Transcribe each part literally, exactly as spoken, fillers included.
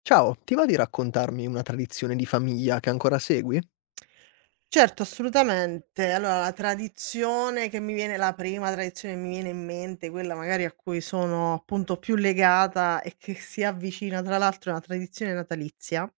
Ciao, ti va di raccontarmi una tradizione di famiglia che ancora segui? Certo, assolutamente. Allora, la tradizione che mi viene la prima tradizione che mi viene in mente, quella magari a cui sono appunto più legata e che si avvicina tra l'altro è una tradizione natalizia,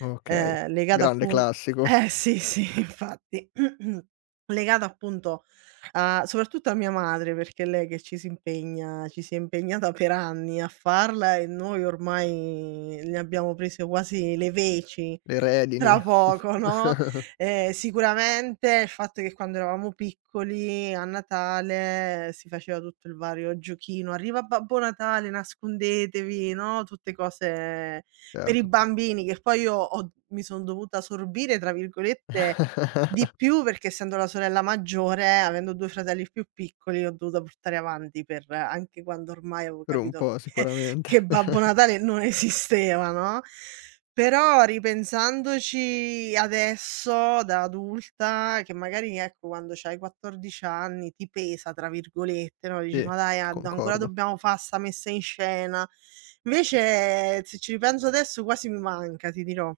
Okay, ehm, legata grande appun classico, eh sì, sì, infatti, legata appunto a soprattutto a mia madre, perché è lei che ci si impegna ci si è impegnata per anni a farla e noi ormai ne abbiamo prese quasi le veci. le redini. Tra poco, no, ehm, sicuramente il fatto che quando eravamo piccoli a Natale si faceva tutto il vario giochino: "Arriva Babbo Natale, nascondetevi", no, tutte cose per i Certo. bambini che poi io ho mi son dovuta "sorbire" tra virgolette di più perché essendo la sorella maggiore, avendo due fratelli più piccoli, ho dovuto portare avanti per anche quando ormai avevo Per un capito po' che sicuramente. che Babbo Natale non esisteva, no? Però ripensandoci adesso da adulta, che magari ecco quando c'hai quattordici anni "ti pesa" tra virgolette, no, dici: Sì, "Ma dai a d ancora concordo. dobbiamo fa' 'sta messa in scena." Invece se ci ripenso adesso quasi mi manca, ti dirò.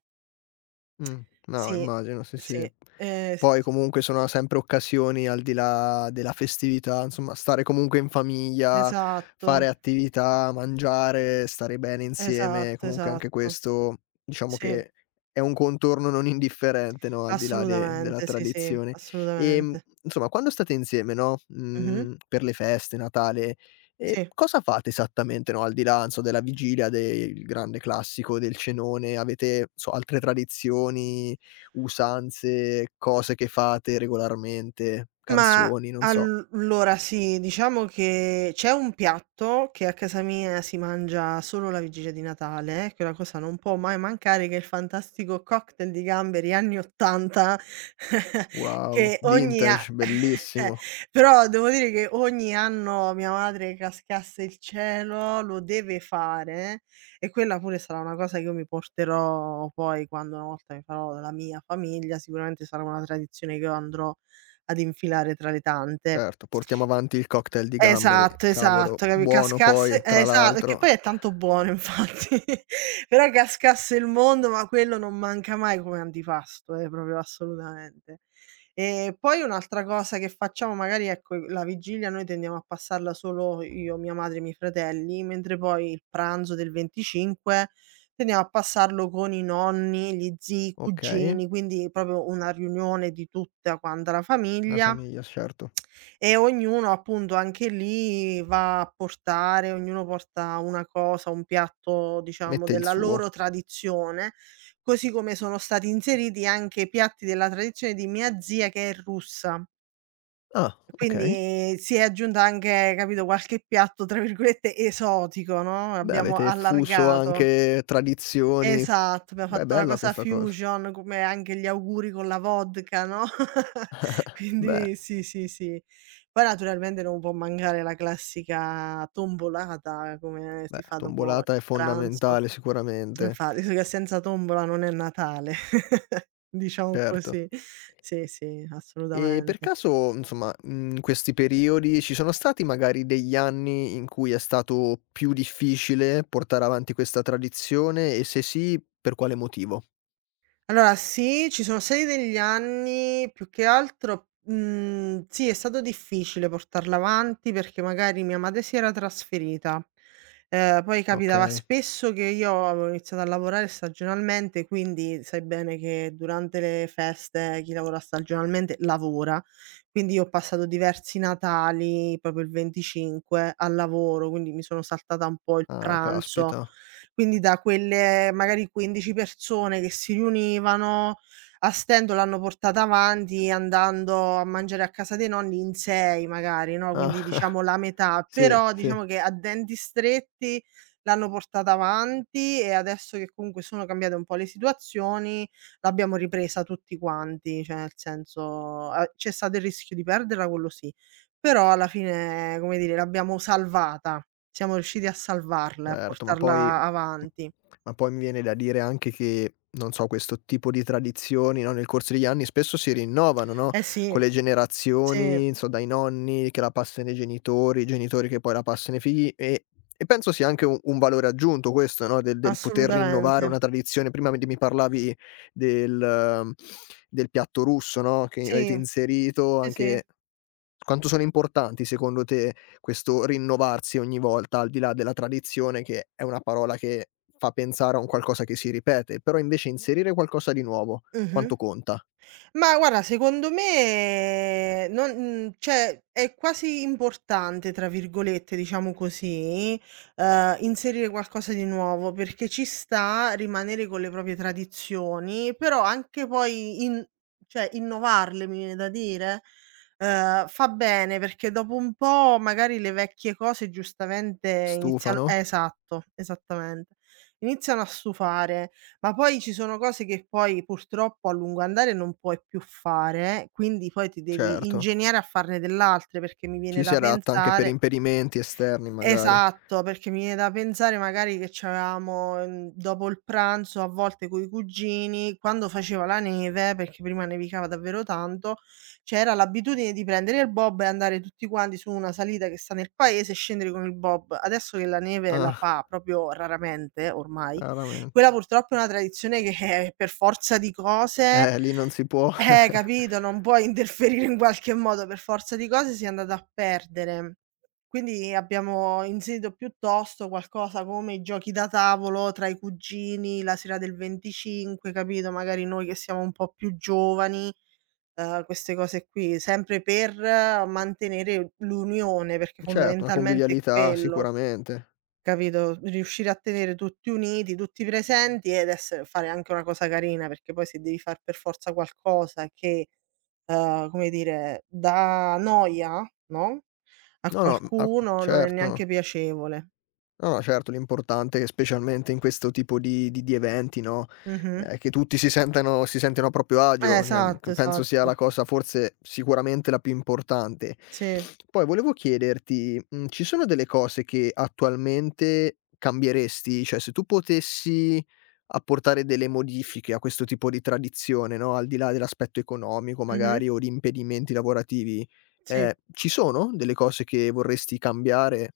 Mh, no Sì, immagino, sì, sì, sì. ehm, s Poi s comunque sono sempre occasioni al di là della festività, insomma stare comunque in famiglia, fare esatto, attività, mangiare, stare bene insieme, esatto, comunque anche esatto. questo diciamo Sì, che è un contorno non indifferente, no, al di là de della assolutamente, sì, sì, tradizione. Ehm, assolutamente. insomma quando state insieme, no, Mh-mh. mhmm, per le feste, Natale, ehm, Sì. cosa fate esattamente, no, al di là, non so, della vigilia, del grande classico del cenone, avete, so, altre tradizioni? Usanze, cose che fate regolarmente, Ma canzoni, non so. al- allora sì, diciamo che c'è un piatto che a casa mia si mangia solo la vigilia di Natale, eh, che è una cosa non può mai mancare, che è il fantastico cocktail di gamberi anni ottanta. Wow, che ogni a vintage, bellissimo. Però devo dire che ogni anno mia madre, cascasse il cielo, lo deve fare e quella pure sarà una cosa che io mi porterò poi quando una volta mi farò la mia famiglia, sicuramente sarà una tradizione che io andrò ad infilare tra le tante. Certo, portiamo avanti il cocktail di gamberi. Esatto, Cavolo, esatto, capi buono cascasse poi, eh, tra esa perché l'altro. poi è tanto buono, infatti, però cascasse il mondo, ma quello non manca mai come antipasto, eh, proprio assolutamente. E poi un'altra cosa che facciamo magari, ecco, la vigilia noi tendiamo a passarla solo io, mia madre e i miei fratelli, mentre poi il pranzo del venticinque tendiamo a passarlo con i nonni, gli zii, i Okay, cugini, quindi proprio una riunione di tutta quanta la la famiglia. famiglia, certo. E ognuno appunto anche lì va a portare ognuno porta una cosa, un piatto diciamo Mette il della suo. loro tradizione, così come sono stati inseriti anche piatti della tradizione di mia zia che è russa. Ah, okay. Quindi si è aggiunta anche, capito, qualche piatto tra virgolette "esotico", no, Beh, abbiamo avete fuso allargato. anche tradizioni. Esatto, abbiamo Beh, fatto una bella cosa questa cosa. fusion, come anche gli auguri con la vodka, no, Beh, quindi sì, sì, sì. Poi naturalmente non può mancare la classica tombolata, come beh, si fa dopo tombolata è il pranzo. fondamentale sicuramente. Infatti, visto che senza tombola non è Natale, diciamo Certo. così. Sì, sì, E per assolutamente. caso, insomma, in questi periodi ci sono stati magari degli anni in cui è stato più difficile portare avanti questa tradizione e se sì, per quale motivo? Allora sì, ci sono stati degli anni più che altro, mhmm, sì, è stato difficile portarla avanti perché magari mia madre si era trasferita, ehm, poi capitava Okay. spesso che io avevo iniziato a lavorare stagionalmente, quindi sai bene che durante le feste chi lavora stagionalmente lavora, quindi io ho passato diversi Natali, proprio il venticinque al lavoro, quindi mi sono saltata un po' il Ah, pranzo. caspita. Quindi da quelle magari quindici persone che si riunivano, a stento l'hanno portata avanti andando a mangiare a casa dei nonni in sei magari, no, quindi Ah, diciamo la metà, sì, però sì. diciamo che a denti stretti l'hanno portata avanti e adesso che comunque sono cambiate un po' le situazioni, l'abbiamo ripresa tutti quanti, cioè nel senso, a c'è stato il rischio di perderla, quello sì, però alla fine, come dire, l'abbiamo salvata. Siamo riusciti a salvarla e a Certo, ma poi portarla mhmm, avanti. ma poi mi viene da dire anche che, non so, questo tipo di tradizioni, no, nel corso degli anni spesso si rinnovano, no, Eh con sì, le sì, generazioni, so dai nonni che la passano ai genitori, i genitori che poi la passano ai figli e e penso sia anche u un valore aggiunto questo, no, del del poter rinnovare assolutamente. una tradizione. Prima mi di mi parlavi del ehm, del piatto russo, no, che avete Sì, inserito sì, sì. anche quanto sono importanti secondo te questo rinnovarsi ogni volta, al di là della tradizione che è una parola che fa pensare a un qualcosa che si ripete, però invece inserire qualcosa di nuovo, Mh-mh. quanto conta? Ma guarda, secondo me eh, non mhmm, cioè è quasi "importante" tra virgolette, diciamo così, ehm, inserire qualcosa di nuovo, perché ci sta rimanere con le proprie tradizioni, però anche poi in cioè innovarle, mi viene da dire, ehm, fa bene perché dopo un po' magari le vecchie cose giustamente iniziano Stufano? eh, esatto, esattamente. Iniziano a stufare. Ma poi ci sono cose che poi purtroppo a lungo andare non puoi più fare, quindi poi ti devi Certo. ingegnare a farne dell'altre, perché mi viene Ci si da adatta anche per pensare. impedimenti esterni magari. Esatto, perché mi viene da pensare magari che c'avevamo, mhmm, dopo il pranzo a volte coi cugini, quando faceva la neve, perché prima nevicava davvero tanto, c'era l'abitudine di prendere il bob e andare tutti quanti su una salita che sta nel paese e scendere con il bob. Adesso che la neve la Ah, fa proprio raramente ormai, veramente. quella purtroppo è una tradizione che per forza di cose Eh, lì non si può. eh, capito, non puoi interferire in qualche modo, per forza di cose si è andata a perdere. Quindi abbiamo inserito piuttosto qualcosa come i giochi da tavolo tra i cugini, la sera del venticinque, capito, magari noi che siamo un po' più giovani, ehm, queste cose qui, sempre per mantenere l'unione, perché Certo, una fondamentalmente è convivialità quello. sicuramente. Capito? Riuscire a tenere tutti uniti, tutti presenti ed essere fare anche una cosa carina, perché poi se devi far per forza qualcosa che, uhm, come dire, dà noia, no, a No, no, mh, a qualcuno non è certo. neanche No. piacevole. No, no, certo, l'importante è che specialmente in questo tipo di di di eventi, no, Mh-mh. ehm, che tutti si sentano si sentano a proprio Eh, agio, cioè, mhmm, c esatto, penso sia esatto. la cosa forse sicuramente la più importante. Sì. Poi volevo chiederti, mhmm, ci sono delle cose che attualmente cambieresti? Cioè, se tu potessi apportare delle modifiche a questo tipo di tradizione, no, al di là dell'aspetto economico Mh-mh. magari o di impedimenti lavorativi, ehm, Sì. ci sono delle cose che vorresti cambiare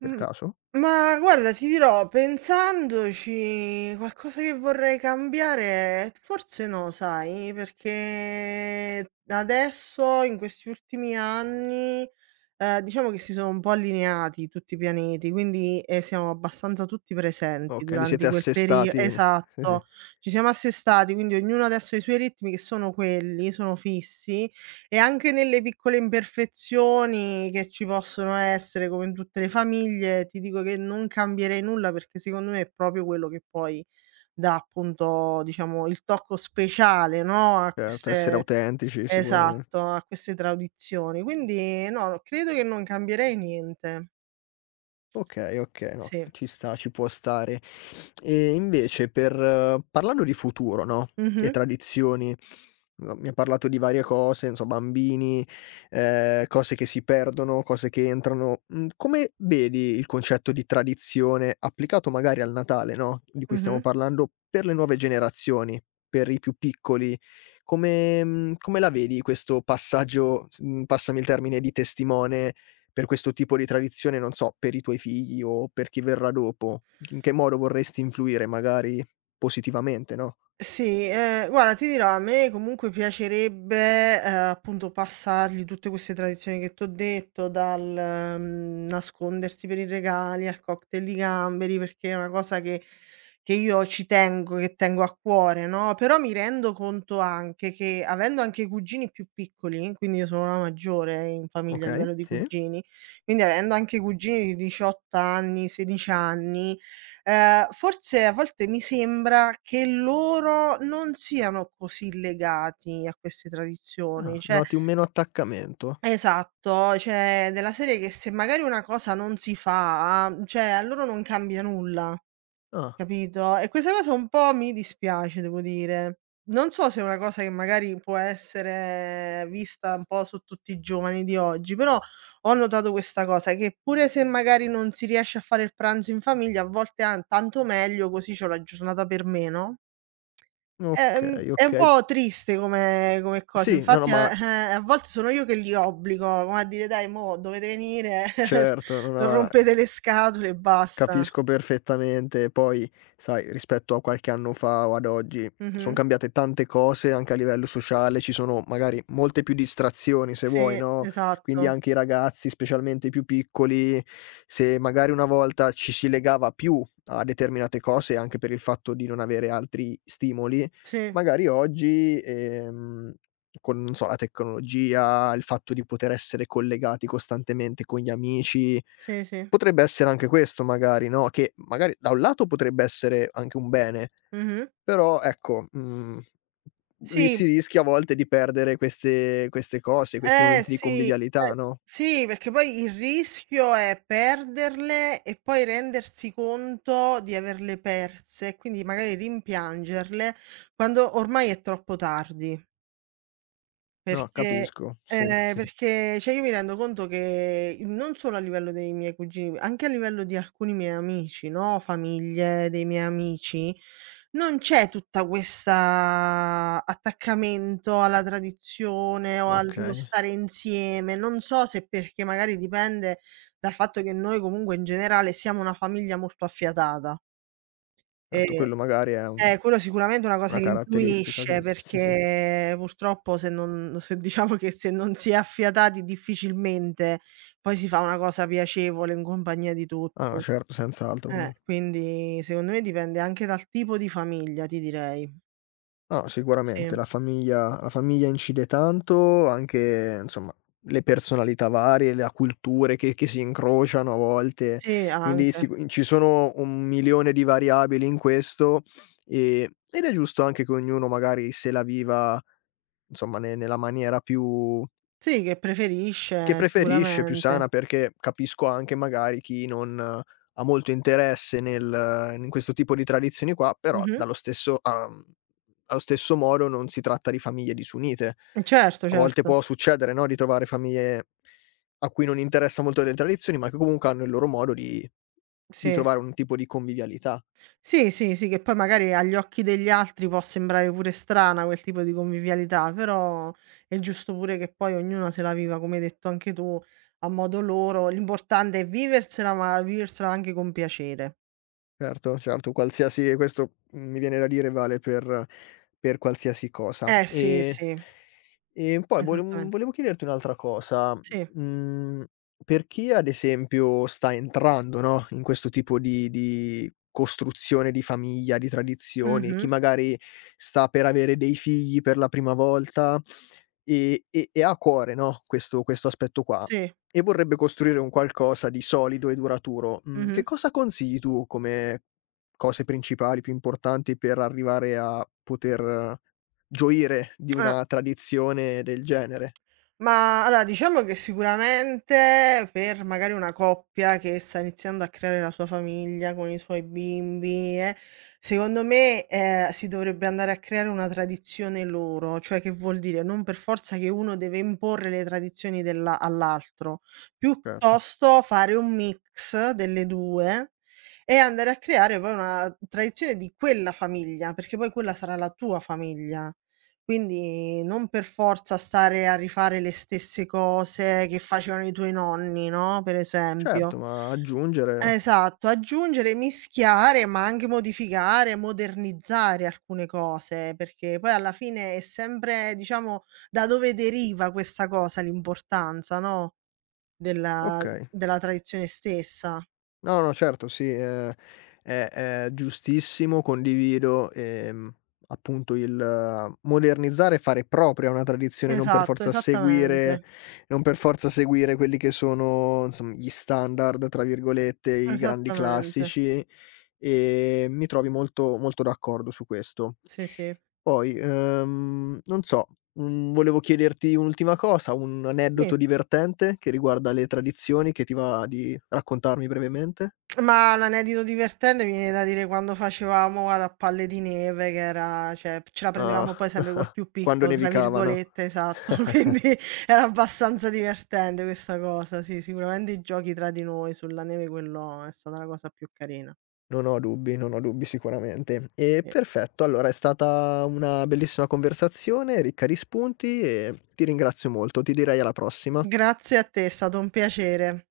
per Mh, caso? ma guarda ti dirò, pensandoci qualcosa che vorrei cambiare, forse no sai, perché adesso in questi ultimi anni, Ehm, diciamo che si sono un po' allineati tutti i pianeti, quindi, ehm, siamo abbastanza tutti presenti Okay, vi siete durante quel perio assestati, sì, sì, esatto, ci siamo assestati, quindi ognuno adesso ha i suoi ritmi che sono quelli, sono fissi e anche nelle piccole imperfezioni che ci possono essere, come in tutte le famiglie, ti dico che non cambierei nulla perché secondo me è proprio quello che poi dà appunto, diciamo, il tocco speciale, no, a certo, essere queste. autentici sicuramen. Esatto, a queste tradizioni. Quindi no, credo che non cambierei niente. Okay, okay, no, Sì. ci sta, ci può stare. E invece per eh, parlando di futuro, no, e Mh-mh, tradizioni, no, mi ha parlato di varie cose, non so, bambini, ehm, cose che si perdono, cose che entrano. Mhmm, come vedi il concetto di tradizione applicato magari al Natale, no, di cui stiamo mh-mh. parlando, per le nuove generazioni, per i più piccoli? Come mhmm, come la vedi questo passaggio, s mhmm, passami il termine, di testimone per questo tipo di tradizione, non so, per i tuoi figli o per chi verrà dopo, in che modo vorresti influire magari positivamente, no, Sì, ehm, guarda ti dirò, a me comunque piacerebbe, ehm, appunto passargli tutte queste tradizioni che t'ho detto, dal, mhmm, nascondersi per i regali al cocktail di gamberi, perché è una cosa che che io ci tengo, che tengo a cuore, no, però mi rendo conto anche che, avendo anche cugini più piccoli, quindi io sono la maggiore in famiglia a okay, livello di sì. cugini, quindi avendo anche cugini di diciotto anni, sedici anni. Ehm, forse a volte mi sembra che loro non siano così legati a queste Ah, tradizioni, cioè noti un meno attaccamento. esatto, cioè della serie che se magari una cosa non si fa, cioè a loro non cambia nulla. Ah, Capito? E questa cosa un po' mi dispiace, devo dire. Non so se è una cosa che magari può essere vista un po' su tutti i giovani di oggi, però ho notato questa cosa, che pure se magari non si riesce a fare il pranzo in famiglia, a volte "Ah, tanto meglio così c'ho la giornata per me", no, ehm, okay, è un okay. po' triste come come cosa. Sì, no, no, Infatti, eh, ma eh, a volte sono io che li obbligo, come a dire: "Dai mo' dovete venire, certo, no, no, non guarda rompete le scatole e basta". capisco perfettamente. Poi, sai, rispetto a qualche anno fa o ad oggi, son Mh-mh. cambiate tante cose anche a livello sociale, ci sono magari molte più distrazioni se vuoi, Sì, no, quindi esatto. anche i ragazzi, specialmente i più piccoli, se magari una volta ci si legava più a determinate cose, anche per il fatto di non avere altri stimoli, Sì, magari oggi, ehm, con non so, la tecnologia, il fatto di poter essere collegati costantemente con gli amici. sì, sì. Potrebbe essere anche questo magari, no, che magari da un lato potrebbe essere anche un bene, Mh-mh. però ecco, mhmm, ri Sì, si rischia a volte di perdere queste queste cose, questi eh momenti di sì, eh convivialità, no. sì, perché poi il rischio è perderle e poi rendersi conto di averle perse e quindi magari rimpiangerle quando ormai è troppo tardi. No, Perché capisco, sì, ehm, sì, sì. perché cioè io mi rendo conto che non solo a livello dei miei cugini, anche a livello di alcuni miei amici, no, famiglie dei miei amici, non c'è tutta questa attaccamento alla tradizione o allo Okay. stare insieme. Non so se perché magari dipende dal fatto che noi comunque in generale siamo una famiglia molto affiatata. Certo, ehm quello magari è un eh, Quello sicuramente è una cosa una che caratteristica influisce, che sì, sì. perché purtroppo se non se diciamo che se non si è affiatati difficilmente poi si fa una cosa piacevole in compagnia di Ah tutti. no, certo, senz'altro Eh, quello. quindi secondo me dipende anche dal tipo di famiglia, ti direi. No, sicuramente Sì, la famiglia la famiglia incide tanto, anche insomma le personalità varie, la culture che che si incrociano a volte, sì quindi anche. sicu ci sono un milione di variabili in questo, ehm, ed è giusto anche che ognuno magari se la viva, insomma, ne nella maniera più Sì, che che preferisce preferisce, più sicuramente. sana, perché capisco anche magari chi non eh, ha molto interesse nel in questo tipo di tradizioni qua, però Mh-mh. dallo stesso a mhmm, allo stesso modo non si tratta di famiglie disunite. Certo, A volte certo. può succedere, no, di trovare famiglie a cui non interessa molto delle tradizioni, ma che comunque hanno il loro modo di di Sì. trovare un tipo di convivialità. Sì, sì, sì, che poi magari agli occhi degli altri può sembrare pure strana quel tipo di convivialità, però è giusto pure che poi ognuna se la viva, come hai detto anche tu, a modo loro. L'importante è viversela, ma viversela anche con piacere. Certo, certo, qualsiasi questo, mhmm, mi viene da dire vale per per qualsiasi cosa. Eh sì, E sì, E poi vole mhmm, esattamente. volevo chiederti un'altra cosa, Sì, mhmm, per chi ad esempio sta entrando, no, in questo tipo di di costruzione di famiglia, di tradizioni, chi mh-mh, magari sta per avere dei figli per la prima volta e e e ha a cuore, no, questo questo aspetto qua, sì, e vorrebbe costruire un qualcosa di solido e duraturo, mhmm, che mh-mh. cosa consigli tu come cose principali, più importanti per arrivare a poter gioire di Ah. una tradizione del genere. Ma allora, diciamo che sicuramente per magari una coppia che sta iniziando a creare la sua famiglia con i suoi bimbi, eh, secondo me, ehm, si dovrebbe andare a creare una tradizione loro, cioè che vuol dire non per forza che uno deve imporre le tradizioni dell'a all'altro, Certo, piuttosto fare un mix delle due e andare a creare poi una tradizione di quella famiglia, perché poi quella sarà la tua famiglia. Quindi non per forza stare a rifare le stesse cose che facevano i tuoi nonni, no, per certo, esempio. ma aggiungere Esatto, aggiungere, mischiare, ma anche modificare, modernizzare alcune cose, perché poi alla fine è sempre, diciamo, da dove deriva questa cosa, l'importanza, no, della okay. della tradizione stessa. No, no, certo, sì, ehm, è è giustissimo, condivido, ehm, appunto il modernizzare e fare propria una tradizione, non per Esatto, forza seguire esattamente. non per forza seguire quelli che sono, insom "gli standard", tra virgolette, i grandi Esattamente. classici. Ehm, mi trovi molto molto d'accordo su questo. Sì, sì. Poi, ehm, non so, mhmm, volevo chiederti un'ultima cosa, un Sì. aneddoto divertente che riguarda le tradizioni che ti va di raccontarmi brevemente? Ma l'aneddoto divertente mi viene da dire quando facevamo, guarda, a palle di neve che era cioè, ce la Ah, prendevamo poi sempre col più quando piccolo, tra nevicavano, virgolette, esatto, quindi era abbastanza divertente questa cosa, sì, sicuramente i giochi tra di noi sulla neve, quello è stata la cosa più carina, non ho dubbi, non ho dubbi sicuramente. E sì. perfetto, allora è stata una bellissima conversazione, ricca di spunti e ti ringrazio molto. Ti direi alla prossima. Grazie a te, è stato un piacere.